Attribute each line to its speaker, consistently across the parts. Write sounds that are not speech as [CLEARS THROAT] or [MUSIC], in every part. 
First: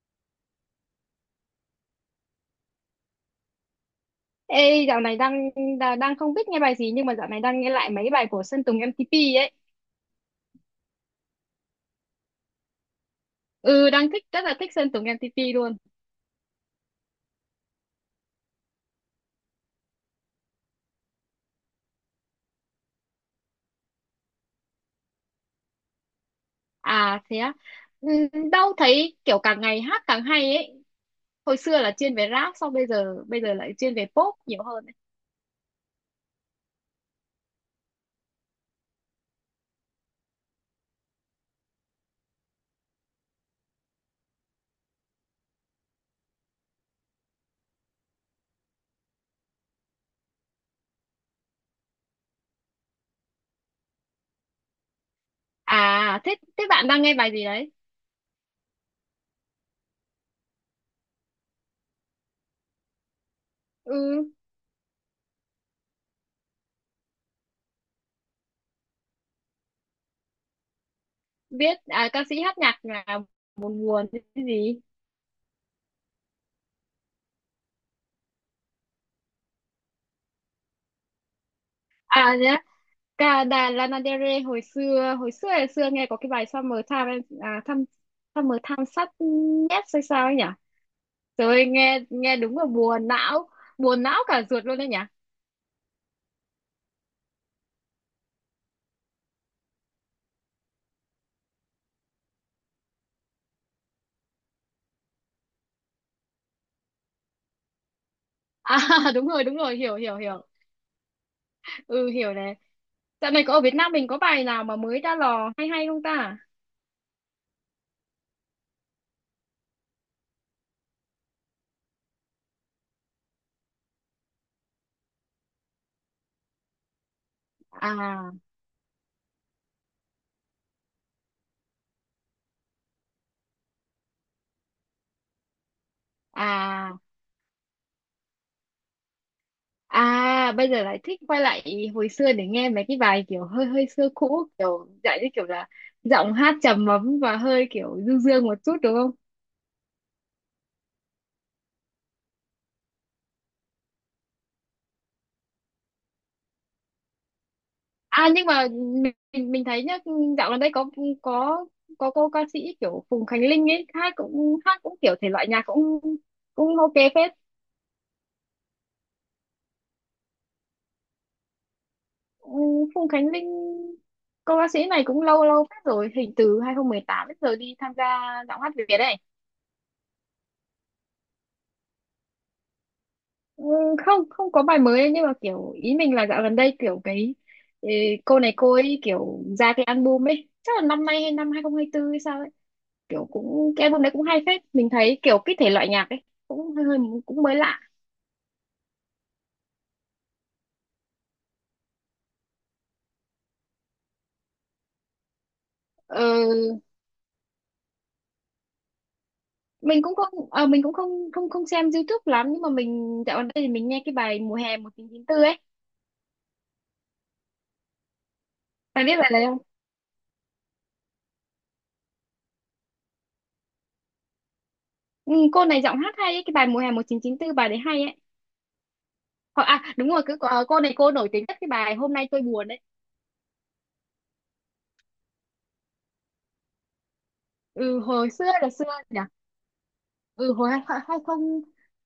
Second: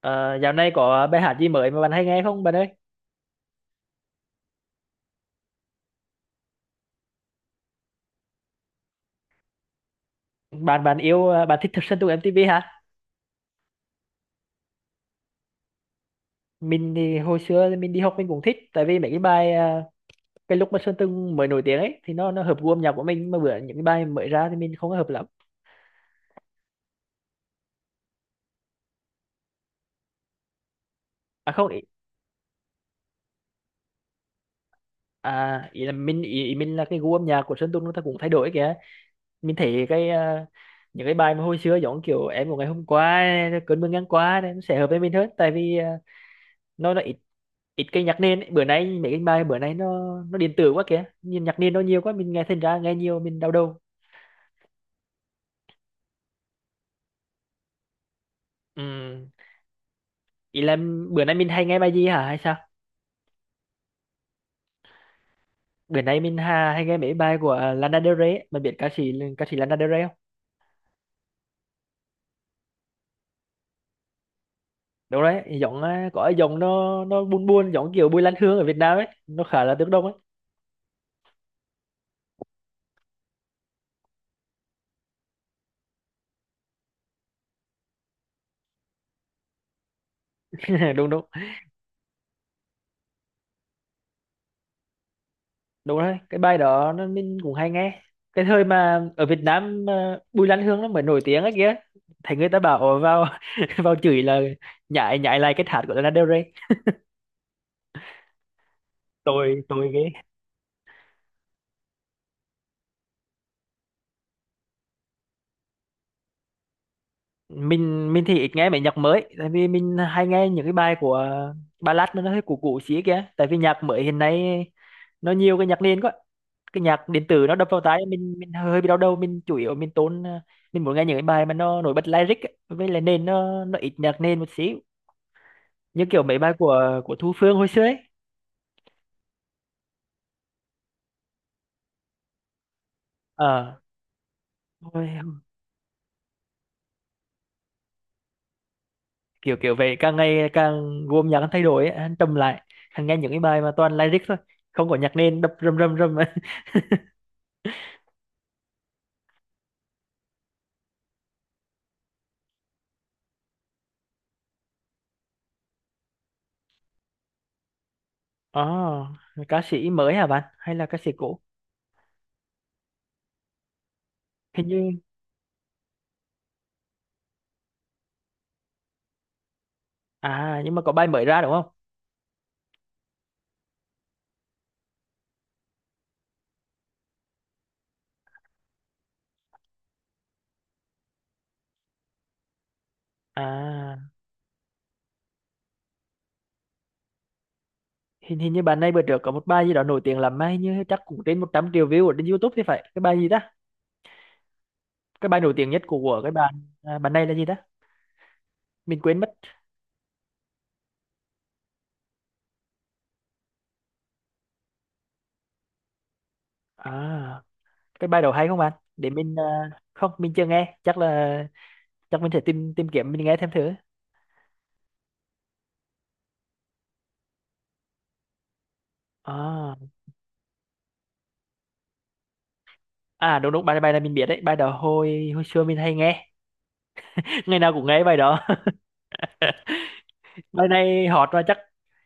Speaker 1: Ờ, dạo này có bài hát gì mới mà bạn hay nghe không bạn ơi?
Speaker 2: Ê, dạo này đang đang không biết nghe bài gì, nhưng mà dạo này đang nghe lại mấy bài của Sơn Tùng MTP ấy.
Speaker 1: Bạn bạn yêu à, bạn thích Sơn Tùng MTV hả?
Speaker 2: Ừ, đang thích, rất là thích Sơn Tùng MTP luôn.
Speaker 1: Mình thì hồi xưa thì mình đi học mình cũng thích tại vì mấy cái bài cái lúc mà Sơn Tùng mới nổi tiếng ấy thì nó hợp gu âm nhạc của mình mà bữa những cái bài mới ra thì mình không có hợp lắm.
Speaker 2: À thế á. Ừ, đâu thấy kiểu càng ngày hát càng hay ấy.
Speaker 1: À
Speaker 2: Hồi
Speaker 1: không ý,
Speaker 2: xưa là chuyên về rap, sau bây giờ lại chuyên về pop nhiều hơn ấy.
Speaker 1: à ý là mình ý, ý mình là cái gu âm nhạc của Sơn Tùng nó ta cũng thay đổi kìa. Mình thấy cái những cái bài mà hồi xưa giống kiểu em của ngày hôm qua cơn mưa ngang qua này, nó sẽ hợp với mình hơn tại vì nó là ít ít cái nhạc nền ấy. Bữa nay mấy cái bài bữa nay nó điện tử quá kìa, nhìn nhạc nền nó nhiều quá mình nghe thành ra nghe nhiều mình đau đầu.
Speaker 2: À thế thế bạn đang nghe bài gì đấy?
Speaker 1: Ừm, Ý là bữa nay mình hay nghe bài gì hả hay sao?
Speaker 2: Ừ,
Speaker 1: Bữa nay mình ha, hay nghe mấy bài của Lana Del Rey ấy. Mình biết ca sĩ Lana Del Rey không?
Speaker 2: biết à, ca sĩ hát nhạc là buồn buồn cái gì?
Speaker 1: Đúng đấy, giọng à, có cái giọng nó buồn buồn, giọng kiểu Bùi Lan Hương ở Việt Nam ấy, nó khá là tiếng Đông ấy.
Speaker 2: À, cả đà Lana Del Rey hồi xưa nghe có cái bài Summer Time em- à, thăm Summer Time sắt nhét hay sao ấy nhỉ,
Speaker 1: [LAUGHS] Đúng đúng.
Speaker 2: rồi nghe nghe đúng là buồn não, buồn não cả ruột luôn đấy nhỉ.
Speaker 1: Đúng đấy, cái bài đó nó mình cũng hay nghe. Cái thời mà ở Việt Nam mà Bùi Lan Hương nó mới nổi tiếng ấy kìa, thấy người ta bảo "Ồ, vào [LAUGHS] vào chửi là nhại nhại lại cái hát của Lana Del Rey."
Speaker 2: À, [LAUGHS] đúng rồi, đúng
Speaker 1: tôi
Speaker 2: rồi,
Speaker 1: tôi
Speaker 2: hiểu, hiểu
Speaker 1: cái
Speaker 2: hiểu Ừ, hiểu này, dạo này có ở Việt Nam mình có bài nào mà mới ra lò hay hay không ta?
Speaker 1: mình thì ít nghe mấy nhạc mới tại vì mình hay nghe những cái bài của ballad mà nó hơi cũ cũ xí kìa, tại vì nhạc mới hiện nay nó nhiều cái nhạc nền quá, cái nhạc điện tử nó đập vào tai
Speaker 2: À,
Speaker 1: mình hơi bị đau đầu. Mình chủ yếu mình tốn, mình muốn nghe những cái bài mà nó nổi bật lyric ấy, với lại nền nó ít nhạc nền một xíu, như kiểu mấy bài
Speaker 2: à,
Speaker 1: của Thu Phương hồi xưa ấy.
Speaker 2: à, bây giờ lại thích quay lại hồi xưa để nghe mấy cái bài kiểu hơi
Speaker 1: ờ
Speaker 2: hơi xưa cũ, kiểu
Speaker 1: thôi,
Speaker 2: dạng như kiểu là giọng hát trầm ấm và hơi kiểu du dương một chút đúng không?
Speaker 1: Kiểu kiểu vậy, càng ngày càng gồm nhạc anh thay đổi ấy, anh trầm lại, anh nghe những cái bài mà toàn lyric thôi, không có nhạc nền đập rầm rầm rầm [LAUGHS] ấy.
Speaker 2: À nhưng mà mình thấy nhá, dạo gần đây có có cô ca sĩ kiểu Phùng Khánh Linh ấy, hát cũng kiểu thể loại nhạc cũng cũng ok phết.
Speaker 1: Ồ, ca sĩ mới hả bạn hay là ca sĩ cũ?
Speaker 2: Ừ, Phùng Khánh Linh, cô
Speaker 1: Hình
Speaker 2: ca sĩ
Speaker 1: như
Speaker 2: này cũng lâu lâu phết rồi, hình từ 2018 đến giờ đi tham gia giọng hát Việt đấy.
Speaker 1: à, nhưng mà có bài mới ra đúng không?
Speaker 2: Ừ, không, không có bài mới ấy, nhưng mà kiểu ý mình là dạo gần đây kiểu cái, ừ, cô này cô ấy kiểu ra cái album ấy, chắc là năm nay hay năm 2024 hay sao, kiểu cũng cái album
Speaker 1: À,
Speaker 2: đấy cũng hay phết. Mình thấy kiểu cái thể loại nhạc ấy cũng hơi hơi, cũng mới lạ.
Speaker 1: hình hình như bạn này bữa trước có một bài gì đó nổi tiếng lắm, mà hình như chắc cũng trên 100 triệu view ở trên YouTube thì phải. Cái bài gì ta, cái bài nổi tiếng nhất của cái bạn
Speaker 2: ờ,
Speaker 1: à, bạn này là gì ta, mình quên mất.
Speaker 2: mình cũng không, mình cũng không không không xem YouTube lắm, nhưng mà mình dạo gần đây thì mình nghe cái bài mùa hè 1994 ấy,
Speaker 1: À cái bài đầu hay không anh
Speaker 2: bạn
Speaker 1: để
Speaker 2: biết bài
Speaker 1: mình
Speaker 2: này không?
Speaker 1: không mình chưa nghe, chắc là chắc mình sẽ tìm tìm kiếm mình nghe thêm thử.
Speaker 2: Ừ, cô này giọng hát hay ấy, cái bài mùa hè 1994 bài đấy hay ấy. Hoặc
Speaker 1: À,
Speaker 2: à đúng rồi, cứ cô này cô nổi tiếng nhất cái bài hôm nay tôi buồn đấy.
Speaker 1: à đúng đúng, bài bài này mình biết đấy, bài đó hồi hồi xưa mình hay nghe, [LAUGHS] ngày nào cũng
Speaker 2: Ừ,
Speaker 1: nghe bài
Speaker 2: hồi
Speaker 1: đó.
Speaker 2: xưa là xưa nhỉ.
Speaker 1: [LAUGHS]
Speaker 2: Ừ,
Speaker 1: Bài
Speaker 2: hồi hai,
Speaker 1: này
Speaker 2: hai
Speaker 1: hot và chắc
Speaker 2: không,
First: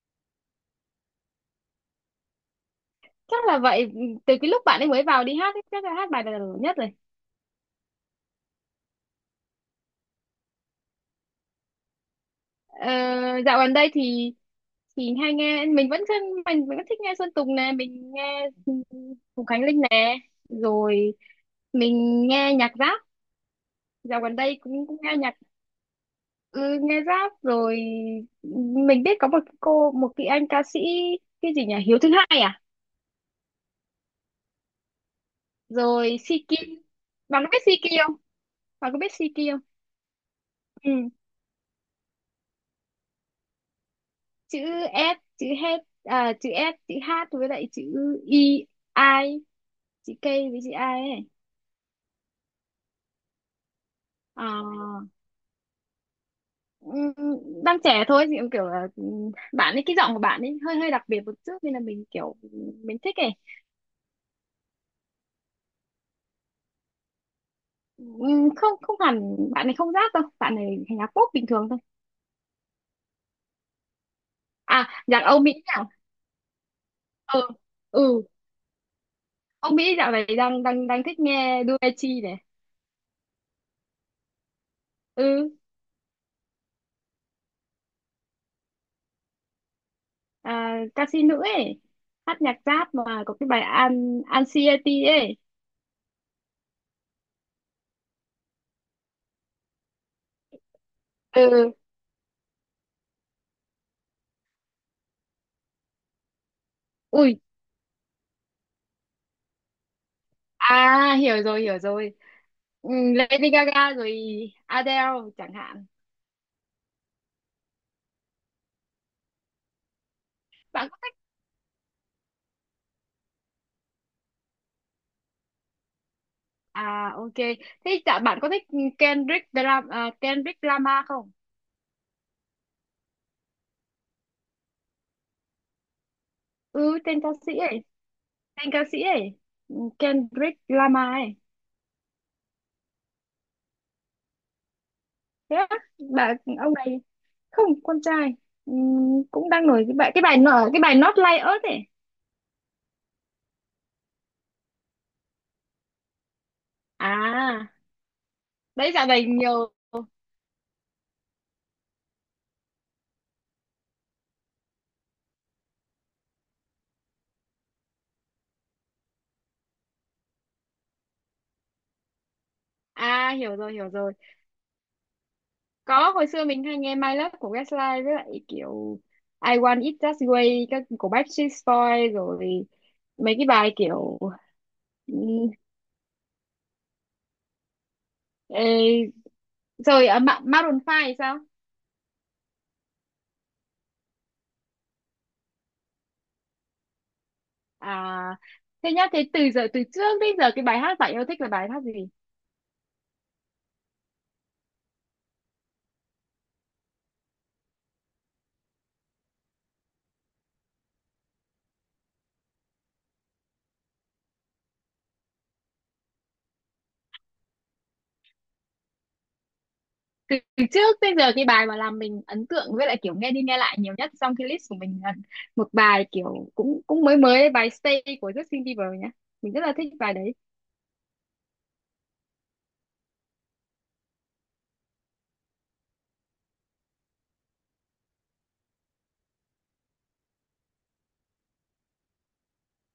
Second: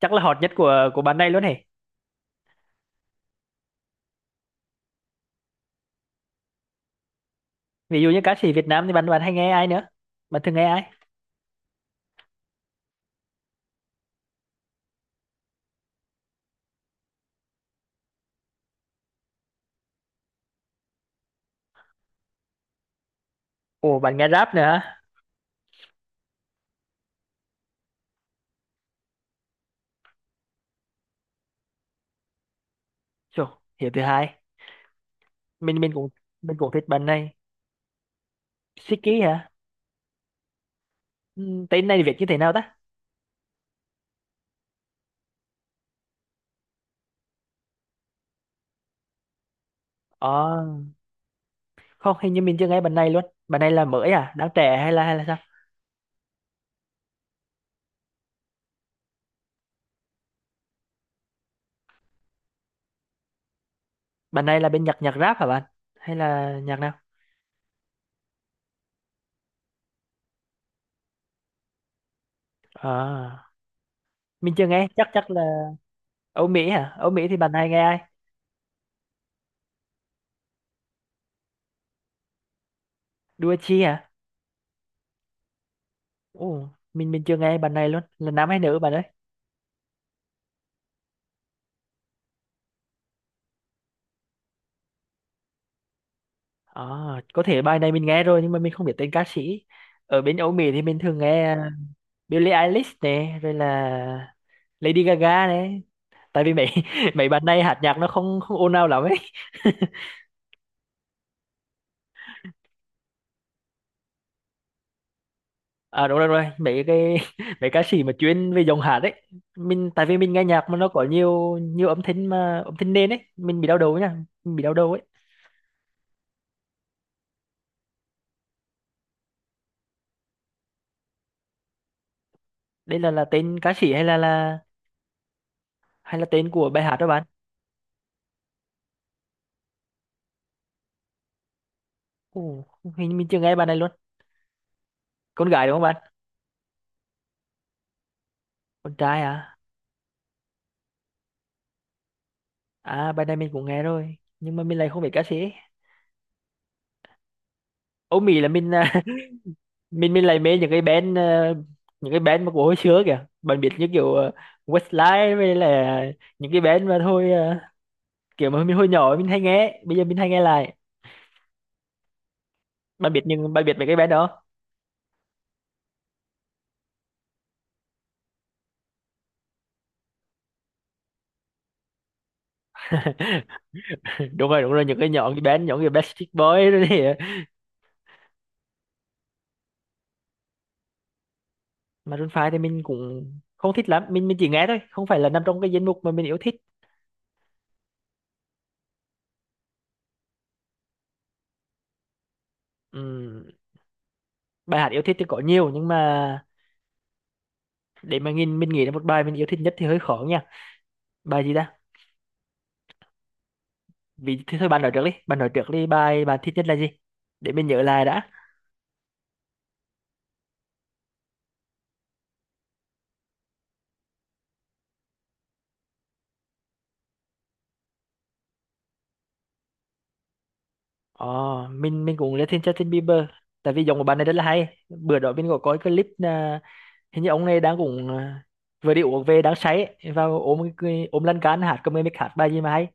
Speaker 1: chắc là hot nhất của bạn này luôn hề.
Speaker 2: chắc là vậy. Ừ, từ cái lúc bạn ấy mới vào đi hát ấy, chắc là hát bài này là nổi nhất rồi.
Speaker 1: Ví dụ như ca sĩ Việt Nam thì bạn bạn hay nghe ai nữa, bạn thường nghe ai?
Speaker 2: ờ, Dạo gần đây thì hay nghe mình vẫn thân mình vẫn thích nghe Sơn Tùng nè, mình nghe Hùng Khánh Linh nè, rồi mình nghe nhạc rap.
Speaker 1: Ồ bạn
Speaker 2: Dạo
Speaker 1: nghe
Speaker 2: gần
Speaker 1: rap
Speaker 2: đây
Speaker 1: nữa
Speaker 2: cũng, cũng
Speaker 1: hả?
Speaker 2: nghe nhạc. Ừ, nghe rap rồi. Mình biết có một cái anh ca sĩ, cái gì nhỉ, Hiếu thứ hai à,
Speaker 1: Chù, hiểu thứ hai, mình cũng,
Speaker 2: rồi Siki.
Speaker 1: mình cũng thích bạn này.
Speaker 2: Bạn có biết Siki không? Bạn có biết
Speaker 1: Siki hả?
Speaker 2: Siki không? Ừ.
Speaker 1: Ừ, tên này viết như thế nào ta?
Speaker 2: Chữ S, chữ H, à, chữ S chữ H với lại chữ I, I, chữ K với
Speaker 1: Ờ
Speaker 2: chữ I ấy.
Speaker 1: không hình như mình chưa nghe bạn này luôn, bạn này là mới à,
Speaker 2: Ờ,
Speaker 1: đang trẻ hay là sao?
Speaker 2: ừm, đang trẻ thôi, thì cũng kiểu là, bạn ấy cái giọng của bạn ấy hơi hơi đặc biệt một chút, nên là mình kiểu mình thích ấy.
Speaker 1: Bạn này là bên nhạc nhạc rap hả bạn hay là nhạc nào?
Speaker 2: Không, không hẳn bạn ấy không rap đâu, bạn ấy nhạc pop bình thường thôi.
Speaker 1: À mình chưa nghe
Speaker 2: À
Speaker 1: chắc
Speaker 2: nhạc
Speaker 1: chắc
Speaker 2: Âu
Speaker 1: là.
Speaker 2: Mỹ nào.
Speaker 1: Âu Mỹ hả? Âu Mỹ thì
Speaker 2: Ừ,
Speaker 1: bạn này nghe ai?
Speaker 2: ừ, Âu Mỹ dạo này đang đang đang thích nghe Doechii này.
Speaker 1: Đua Chi hả?
Speaker 2: Ừ.
Speaker 1: Ồ mình chưa nghe bạn này luôn, là nam hay nữ bạn ơi?
Speaker 2: À, ca sĩ nữ ấy, hát nhạc rap mà có cái bài An Anxiety ấy.
Speaker 1: À có thể bài này mình nghe rồi nhưng mà mình không biết tên ca sĩ. Ở bên Âu Mỹ thì mình thường nghe
Speaker 2: Ừ.
Speaker 1: Billie Eilish này rồi là Lady Gaga này, tại vì mấy [LAUGHS] mấy
Speaker 2: Ui,
Speaker 1: bạn này hát nhạc nó không không ồn ào lắm ấy.
Speaker 2: à hiểu rồi, hiểu rồi. Ừ, Lady Gaga rồi Adele chẳng hạn.
Speaker 1: À đúng rồi đúng rồi, mấy cái [LAUGHS] mấy ca sĩ mà chuyên về dòng hạt ấy, mình tại vì mình nghe nhạc mà nó
Speaker 2: Bạn có,
Speaker 1: có nhiều nhiều âm thanh, mà âm thanh nền ấy mình bị đau đầu nha, mình bị đau đầu ấy.
Speaker 2: à ok. Thế chả bạn có thích Kendrick Lamar không?
Speaker 1: Đây là tên ca sĩ hay là hay là tên của bài hát
Speaker 2: Ừ
Speaker 1: đó
Speaker 2: tên
Speaker 1: bạn?
Speaker 2: ca sĩ ấy, tên ca sĩ ấy, ừ, Kendrick Lamar ấy.
Speaker 1: Ồ, hình như mình chưa nghe bài này luôn. Con
Speaker 2: Thế
Speaker 1: gái
Speaker 2: á,
Speaker 1: đúng không bạn?
Speaker 2: bà ông này, không, con trai. Ừ,
Speaker 1: Con trai
Speaker 2: cũng
Speaker 1: à?
Speaker 2: đang nổi cái bài, cái bài nở cái bài Not Like Us ấy.
Speaker 1: À bài này mình cũng nghe rồi nhưng mà mình lại không biết ca sĩ ấy.
Speaker 2: À,
Speaker 1: Âu Mỹ là mình
Speaker 2: đấy dạo này nhiều.
Speaker 1: [LAUGHS] mình lại mê những cái band những cái band mà của hồi xưa kìa, bạn biết như kiểu à, Westlife với là những cái band mà thôi ờ, kiểu mà mình hồi nhỏ mình hay nghe bây giờ mình hay nghe lại. Bạn biết
Speaker 2: À
Speaker 1: những
Speaker 2: hiểu
Speaker 1: bạn
Speaker 2: rồi,
Speaker 1: biết mấy
Speaker 2: hiểu
Speaker 1: cái band
Speaker 2: rồi.
Speaker 1: đó?
Speaker 2: Có, hồi xưa mình hay nghe My Love của Westlife, với lại kiểu I Want It That Way các của Backstreet Boys, rồi
Speaker 1: [LAUGHS]
Speaker 2: mấy cái bài kiểu,
Speaker 1: Đúng rồi đúng rồi, những cái nhóm cái band nhóm cái Backstreet Boys rồi thì
Speaker 2: ừ, rồi Maroon 5 thì sao?
Speaker 1: Maroon 5 thì mình cũng không thích lắm, mình chỉ nghe thôi không phải là nằm trong cái danh mục mà mình yêu thích.
Speaker 2: À thế nhá, thế từ giờ, từ trước đến giờ cái bài hát bạn yêu thích là bài hát gì?
Speaker 1: Ừm, Bài hát yêu thích thì có nhiều nhưng mà để mà nhìn mình nghĩ là một bài mình yêu thích nhất thì hơi khó nha. Bài gì ta, vì thì thôi bạn nói trước đi bài bạn thích nhất là gì, để mình nhớ lại đã.
Speaker 2: Từ, từ trước đến giờ cái bài mà làm mình ấn tượng với lại kiểu nghe đi nghe lại nhiều nhất trong cái list của mình là một bài kiểu cũng, cũng mới mới đấy, bài Stay của Justin Bieber nhá. Mình rất là thích bài đấy.
Speaker 1: Ồ, mình cũng rất thích Justin Bieber tại vì giọng của bạn này rất là hay. Bữa đó mình có coi clip à, hình như ông này đang cũng à, vừa đi uống về đang say ấy, vào ôm cái- ôm lăn can hát cầm mic hạt bài gì mà hay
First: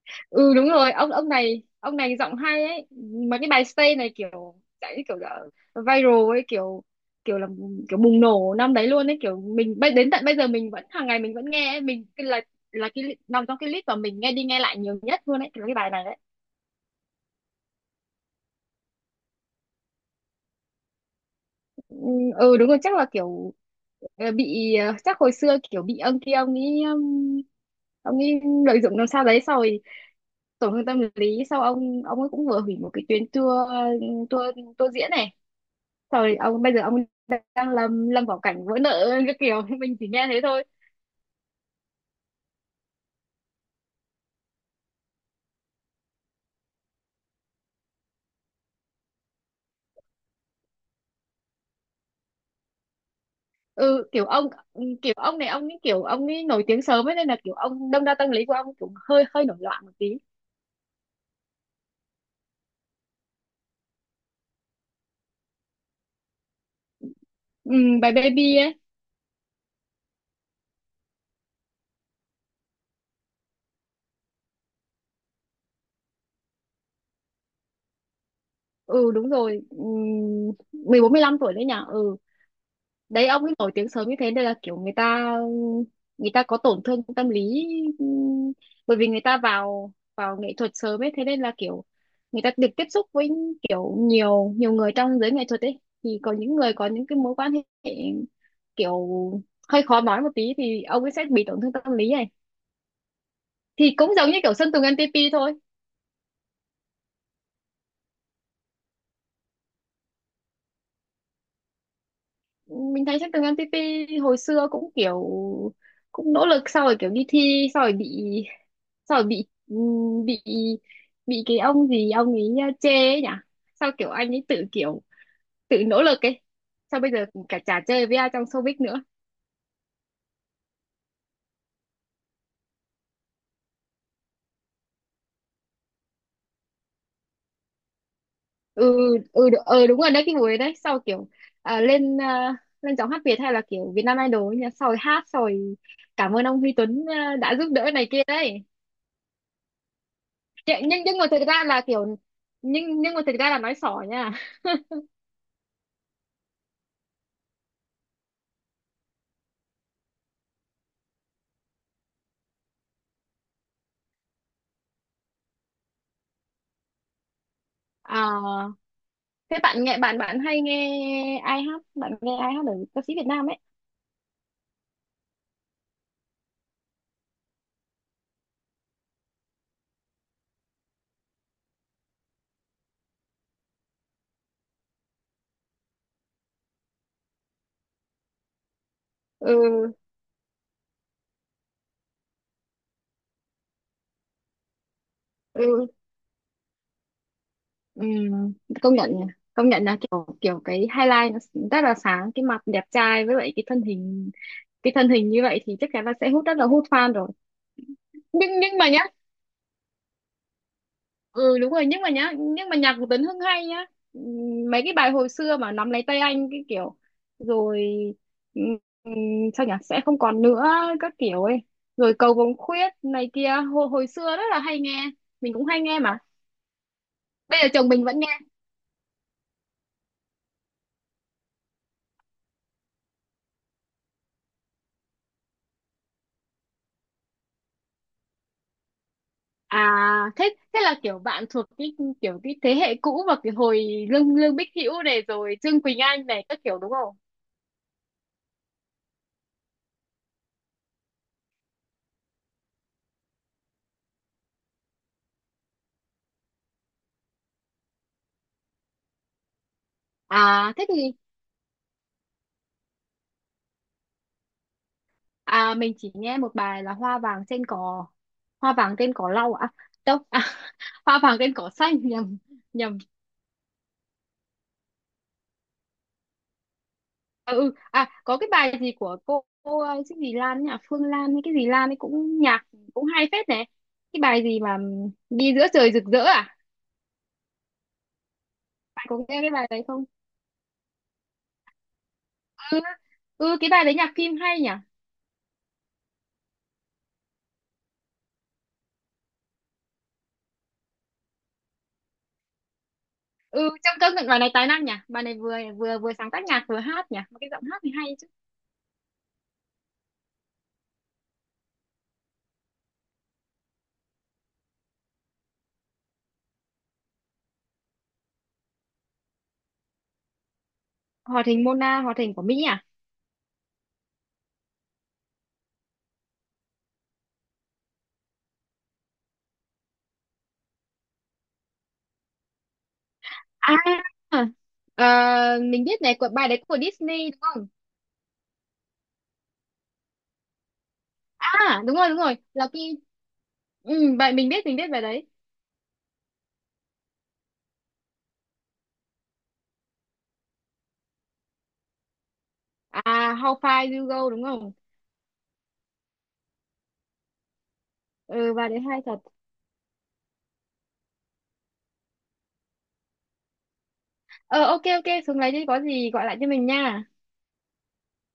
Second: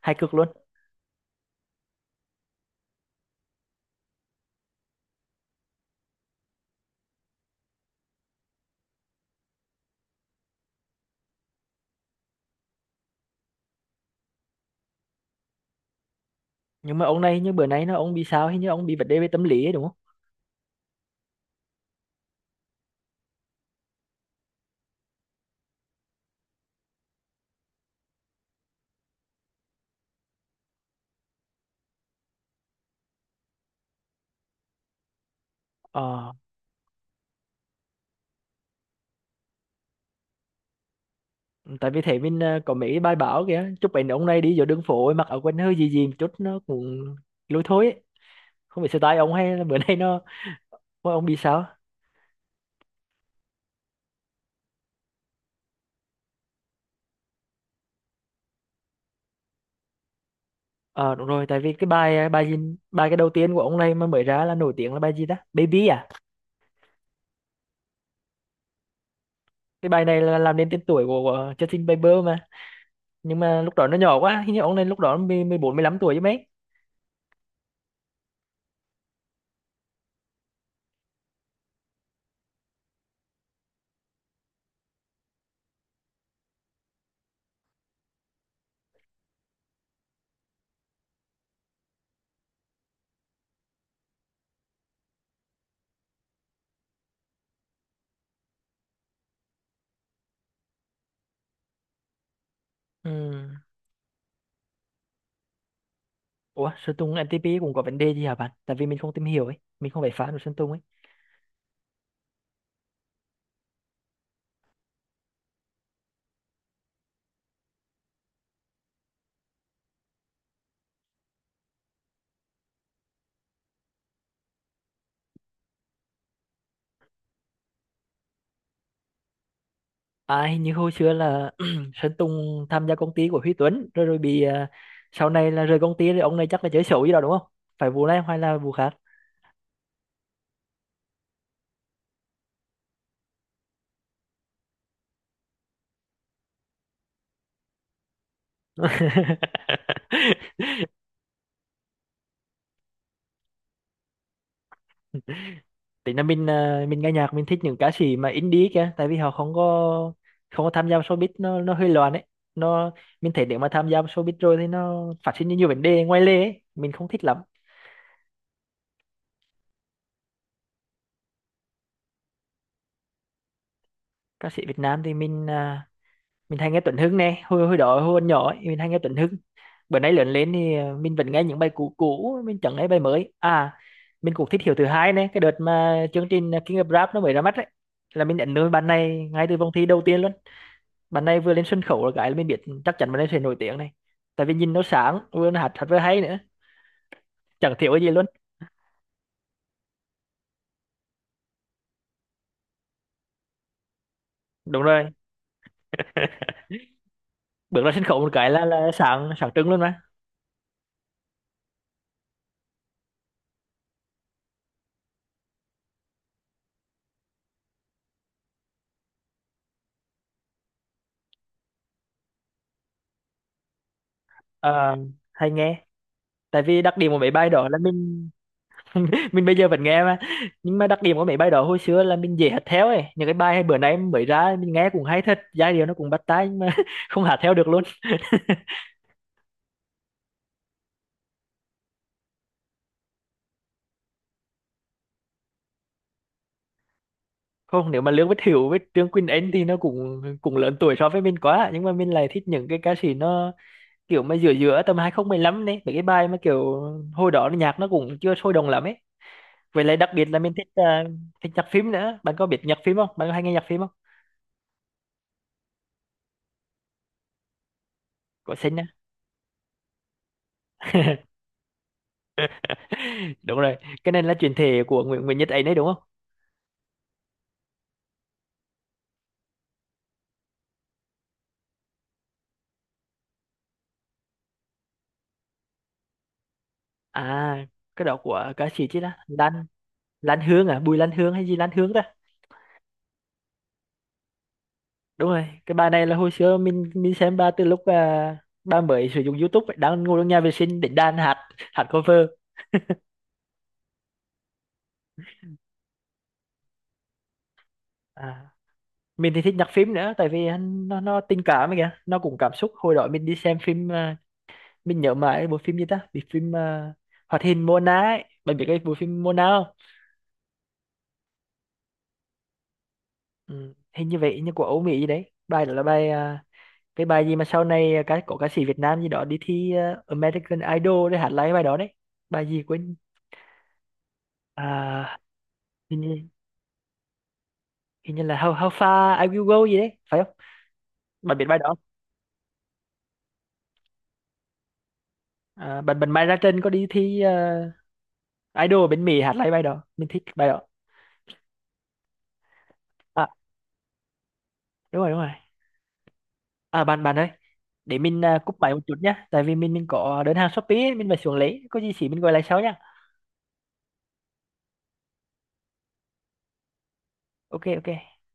Speaker 1: hay cực luôn.
Speaker 2: Ừ đúng rồi, ông này giọng hay ấy, mà cái bài Stay này kiểu dạng như kiểu là viral ấy, kiểu kiểu là kiểu bùng nổ năm đấy luôn ấy. Kiểu mình đến tận bây giờ mình vẫn hàng ngày mình vẫn nghe ấy. Mình cái là cái nằm trong cái list mà mình nghe đi nghe lại nhiều nhất luôn ấy là cái bài này đấy.
Speaker 1: Nhưng mà ông này như bữa nay nó ông bị sao, hình như ông bị vấn đề về tâm lý ấy, đúng không?
Speaker 2: Ừ, ừ, đúng rồi, chắc là kiểu, chắc hồi xưa kiểu bị ông kia ông ấy lợi dụng làm sao đấy, sau rồi tổn thương tâm lý, sau ông ấy cũng vừa hủy một cái tuyến tour, tour diễn này.
Speaker 1: Ờ
Speaker 2: Rồi ông bây giờ ông đang lâm lâm vào cảnh vỡ nợ cái kiểu, [LAUGHS] mình chỉ nghe thế thôi.
Speaker 1: tại vì thế mình à, có mấy cái bài báo kìa chụp ảnh ông này đi giữa đường phố ấy, mặc áo quần hơi gì gì một chút nó cũng lôi thôi ấy. Không biết style ông hay là bữa [LAUGHS] nay nó, ôi, ông bị sao.
Speaker 2: Ừ kiểu ông, kiểu ông này ông ấy kiểu ông ấy nổi tiếng sớm ấy, nên là kiểu ông đâm ra tâm lý của ông cũng hơi hơi nổi loạn một tí.
Speaker 1: Ờ đúng rồi tại vì cái bài ờ, bài gì, bài cái đầu tiên của ông này mà mới ra là nổi tiếng là bài gì ta, Baby à?
Speaker 2: Ừ, bài baby ấy.
Speaker 1: Cái bài này là làm nên tên tuổi của Justin Bieber mà, nhưng mà lúc đó nó nhỏ quá, hình như ông này lúc đó mười 14 15 tuổi chứ mấy.
Speaker 2: Ừ đúng rồi. Ừ, 14 15 tuổi đấy nhỉ. Ừ đấy ông ấy nổi tiếng sớm như thế nên là kiểu người ta có tổn thương tâm lý. Ừm, bởi vì người ta vào vào nghệ thuật sớm ấy, thế nên là kiểu người ta được tiếp xúc với kiểu nhiều nhiều người trong giới nghệ thuật ấy, thì có những người có những cái mối quan hệ kiểu hơi khó nói một tí, thì ông ấy sẽ bị tổn thương tâm lý này.
Speaker 1: Ừ.
Speaker 2: Thì cũng giống như kiểu Sơn Tùng MTP thôi.
Speaker 1: Ủa Sơn Tùng MTP cũng có vấn đề gì hả bạn, tại vì mình không tìm hiểu ấy, mình không phải fan của Sơn Tùng ấy.
Speaker 2: Mình thấy trên tường MTP hồi xưa cũng kiểu cũng nỗ lực, sau rồi kiểu đi thi, sau rồi bị, sau rồi bị bị cái ông gì ông ấy chê ấy nhỉ. Sao kiểu anh ấy tự kiểu tự nỗ lực ấy, sao bây giờ cả chả chơi với ai trong showbiz nữa.
Speaker 1: À hình như hồi xưa là [CLEARS THROAT] Sơn Tùng tham gia công ty của Huy Tuấn rồi rồi bị à, sau này là rời công ty rồi ông này chắc là chơi xấu gì đó đúng không, phải vụ này hay là vụ khác.
Speaker 2: Ừ, ừ đúng rồi đấy, cái buổi đấy sau kiểu, lên lên giọng hát Việt hay là kiểu Việt Nam Idol ấy nhỉ, sau rồi hát, sau rồi cảm ơn ông Huy Tuấn à, đã giúp đỡ này kia đấy.
Speaker 1: [LAUGHS]
Speaker 2: Nhưng mà thực ra là kiểu, nhưng mà thực ra là nói xỏ nha.
Speaker 1: Tính là mình à, mình nghe nhạc mình thích những ca sĩ mà indie kìa, tại vì họ không có không có tham gia vào showbiz, nó hơi loạn ấy, nó mình thấy nếu mà tham gia vào showbiz rồi thì nó phát sinh ra nhiều vấn đề ngoài lề ấy, mình không thích lắm.
Speaker 2: À, thế bạn nghe, bạn bạn hay nghe ai hát, bạn nghe ai hát ở ca sĩ Việt Nam ấy?
Speaker 1: Ca sĩ Việt Nam thì mình à, mình hay nghe Tuấn Hưng nè, hồi hồi đó hồi còn nhỏ ấy, mình hay nghe Tuấn Hưng. Bữa nay lớn lên thì à, mình vẫn nghe những bài cũ cũ mình chẳng nghe bài mới à. Mình cũng thích Hiếu thứ hai nè, cái đợt mà chương trình King of Rap nó mới ra mắt ấy là mình nhận nuôi bạn này ngay từ vòng thi
Speaker 2: Ừ,
Speaker 1: đầu tiên luôn. Bạn này vừa lên sân khấu là cái là mình biết chắc chắn bạn ấy sẽ nổi tiếng này, tại vì nhìn nó sáng, vừa nó hát hát
Speaker 2: ừ,
Speaker 1: vừa hay nữa, chẳng thiếu cái gì luôn.
Speaker 2: ừm, công nhận nhỉ. Công nhận là kiểu, kiểu cái highlight nó rất là sáng, cái mặt đẹp trai với lại cái thân hình,
Speaker 1: Đúng
Speaker 2: cái
Speaker 1: rồi,
Speaker 2: thân hình như vậy thì chắc chắn là sẽ hút, rất là hút fan rồi.
Speaker 1: bước ra sân khấu một cái
Speaker 2: nhưng nhưng mà
Speaker 1: là
Speaker 2: nhá,
Speaker 1: sáng sáng trưng luôn mà.
Speaker 2: ừ đúng rồi, nhưng mà nhá, nhưng mà nhạc của Tấn Hưng hay nhá. Mấy cái bài hồi xưa mà nắm lấy tay anh cái kiểu, rồi, ừm, ừm, sao nhỉ, sẽ không còn nữa các kiểu ấy, rồi cầu vồng khuyết này kia, hồi xưa rất là hay
Speaker 1: Ờ,
Speaker 2: nghe.
Speaker 1: hay
Speaker 2: Mình cũng hay
Speaker 1: nghe,
Speaker 2: nghe mà,
Speaker 1: tại vì đặc điểm của mấy bài
Speaker 2: bây
Speaker 1: đó
Speaker 2: giờ
Speaker 1: là
Speaker 2: chồng mình vẫn
Speaker 1: mình
Speaker 2: nghe.
Speaker 1: [LAUGHS] mình bây giờ vẫn nghe mà, nhưng mà đặc điểm của mấy bài đó hồi xưa là mình dễ hát theo ấy, những cái bài bữa nay mới ra mình nghe cũng hay thật, giai điệu nó cũng bắt tai nhưng mà [LAUGHS] không hát theo được luôn. [LAUGHS]
Speaker 2: À thế thế là kiểu bạn thuộc cái kiểu cái thế hệ cũ, và cái hồi Lương Lương Bích Hữu này, rồi Trương Quỳnh Anh này, các kiểu đúng không?
Speaker 1: Không, nếu mà Lương Bích Hữu với Trương Quỳnh Anh thì nó cũng cũng lớn tuổi so với mình quá, nhưng mà mình lại thích những cái ca sĩ nó kiểu mà giữa giữa tầm 2015 đấy, mấy cái bài mà kiểu hồi đó là nhạc nó cũng chưa sôi động lắm ấy. Vậy lại đặc biệt là mình thích
Speaker 2: À thế
Speaker 1: à,
Speaker 2: thì,
Speaker 1: thích nhạc phim nữa. Bạn có biết nhạc phim không, bạn có hay nghe nhạc phim không?
Speaker 2: à mình chỉ nghe một bài là Hoa vàng trên cỏ,
Speaker 1: Có
Speaker 2: hoa
Speaker 1: xin
Speaker 2: vàng
Speaker 1: á,
Speaker 2: trên cỏ lau à, đâu à, [LAUGHS] hoa vàng trên cỏ xanh, nhầm, nhầm.
Speaker 1: [LAUGHS] đúng rồi, cái này là chuyển thể của Nguyễn Nguyễn Nhật ấy đấy đúng không?
Speaker 2: Ừ, à có cái bài gì của cô, cái gì Lan ấy nhỉ, Phương Lan hay cái gì Lan ấy, cũng nhạc cũng hay phết này. Cái bài gì mà đi giữa trời rực rỡ à,
Speaker 1: À cái đó của ca sĩ chứ
Speaker 2: bạn
Speaker 1: đó
Speaker 2: có nghe cái
Speaker 1: Lan,
Speaker 2: bài đấy không?
Speaker 1: Lan Hương à, Bùi Lan Hương hay gì Lan Hương ta?
Speaker 2: Ừ, ừ, cái bài đấy nhạc phim hay nhỉ.
Speaker 1: Đúng rồi, cái bài này là hồi xưa mình xem ba từ lúc à, ba mới sử dụng YouTube ấy, đang ngồi trong nhà vệ sinh định đàn hát hát cover.
Speaker 2: Ừ trong, công nhận bài này tài năng nhỉ, bài này vừa vừa vừa sáng tác nhạc vừa hát nhỉ, mà cái giọng hát thì hay chứ.
Speaker 1: À mình thì thích nhạc phim nữa tại vì hắn- nó tình cảm ấy kìa, nó cũng cảm xúc. Hồi đó mình đi xem phim à, mình nhớ mãi bộ phim gì ta, bị phim à, hoạt hình Mona ấy, bạn biết cái bộ phim Mona không?
Speaker 2: Hoạt hình Mona, hoạt hình của Mỹ à.
Speaker 1: Ừ, hình như vậy như của Âu Mỹ gì đấy. Bài đó là bài à, cái bài gì mà sau này cái có ca sĩ Việt Nam gì đó đi thi à, American Idol để hát lại cái bài đó đấy, bài gì quên.
Speaker 2: À, ờ,
Speaker 1: À,
Speaker 2: mình
Speaker 1: hình,
Speaker 2: biết này,
Speaker 1: như,
Speaker 2: của bài đấy của Disney đúng không?
Speaker 1: hình như là How, How Far I Will Go gì đấy phải không, bạn biết bài đó không?
Speaker 2: À đúng rồi đúng rồi, là cái, ừ, vậy mình biết, mình biết bài đấy.
Speaker 1: À, bạn bạn Mai Ra Trân có đi thi à, Idol bên Mỹ hát lại bài đó, mình thích bài đó.
Speaker 2: À How Far You Go đúng không?
Speaker 1: Đúng rồi đúng rồi. À bạn bạn ơi, để mình à,
Speaker 2: Ừ
Speaker 1: cúp
Speaker 2: bài
Speaker 1: máy
Speaker 2: đấy
Speaker 1: một chút
Speaker 2: hay thật.
Speaker 1: nhá, tại vì mình có đơn hàng Shopee ấy, mình phải xuống lấy, có gì chỉ mình gọi lại sau nhá.
Speaker 2: Ờ ok ok, xuống lấy đi, có gì gọi lại cho mình nha.
Speaker 1: Ok ok.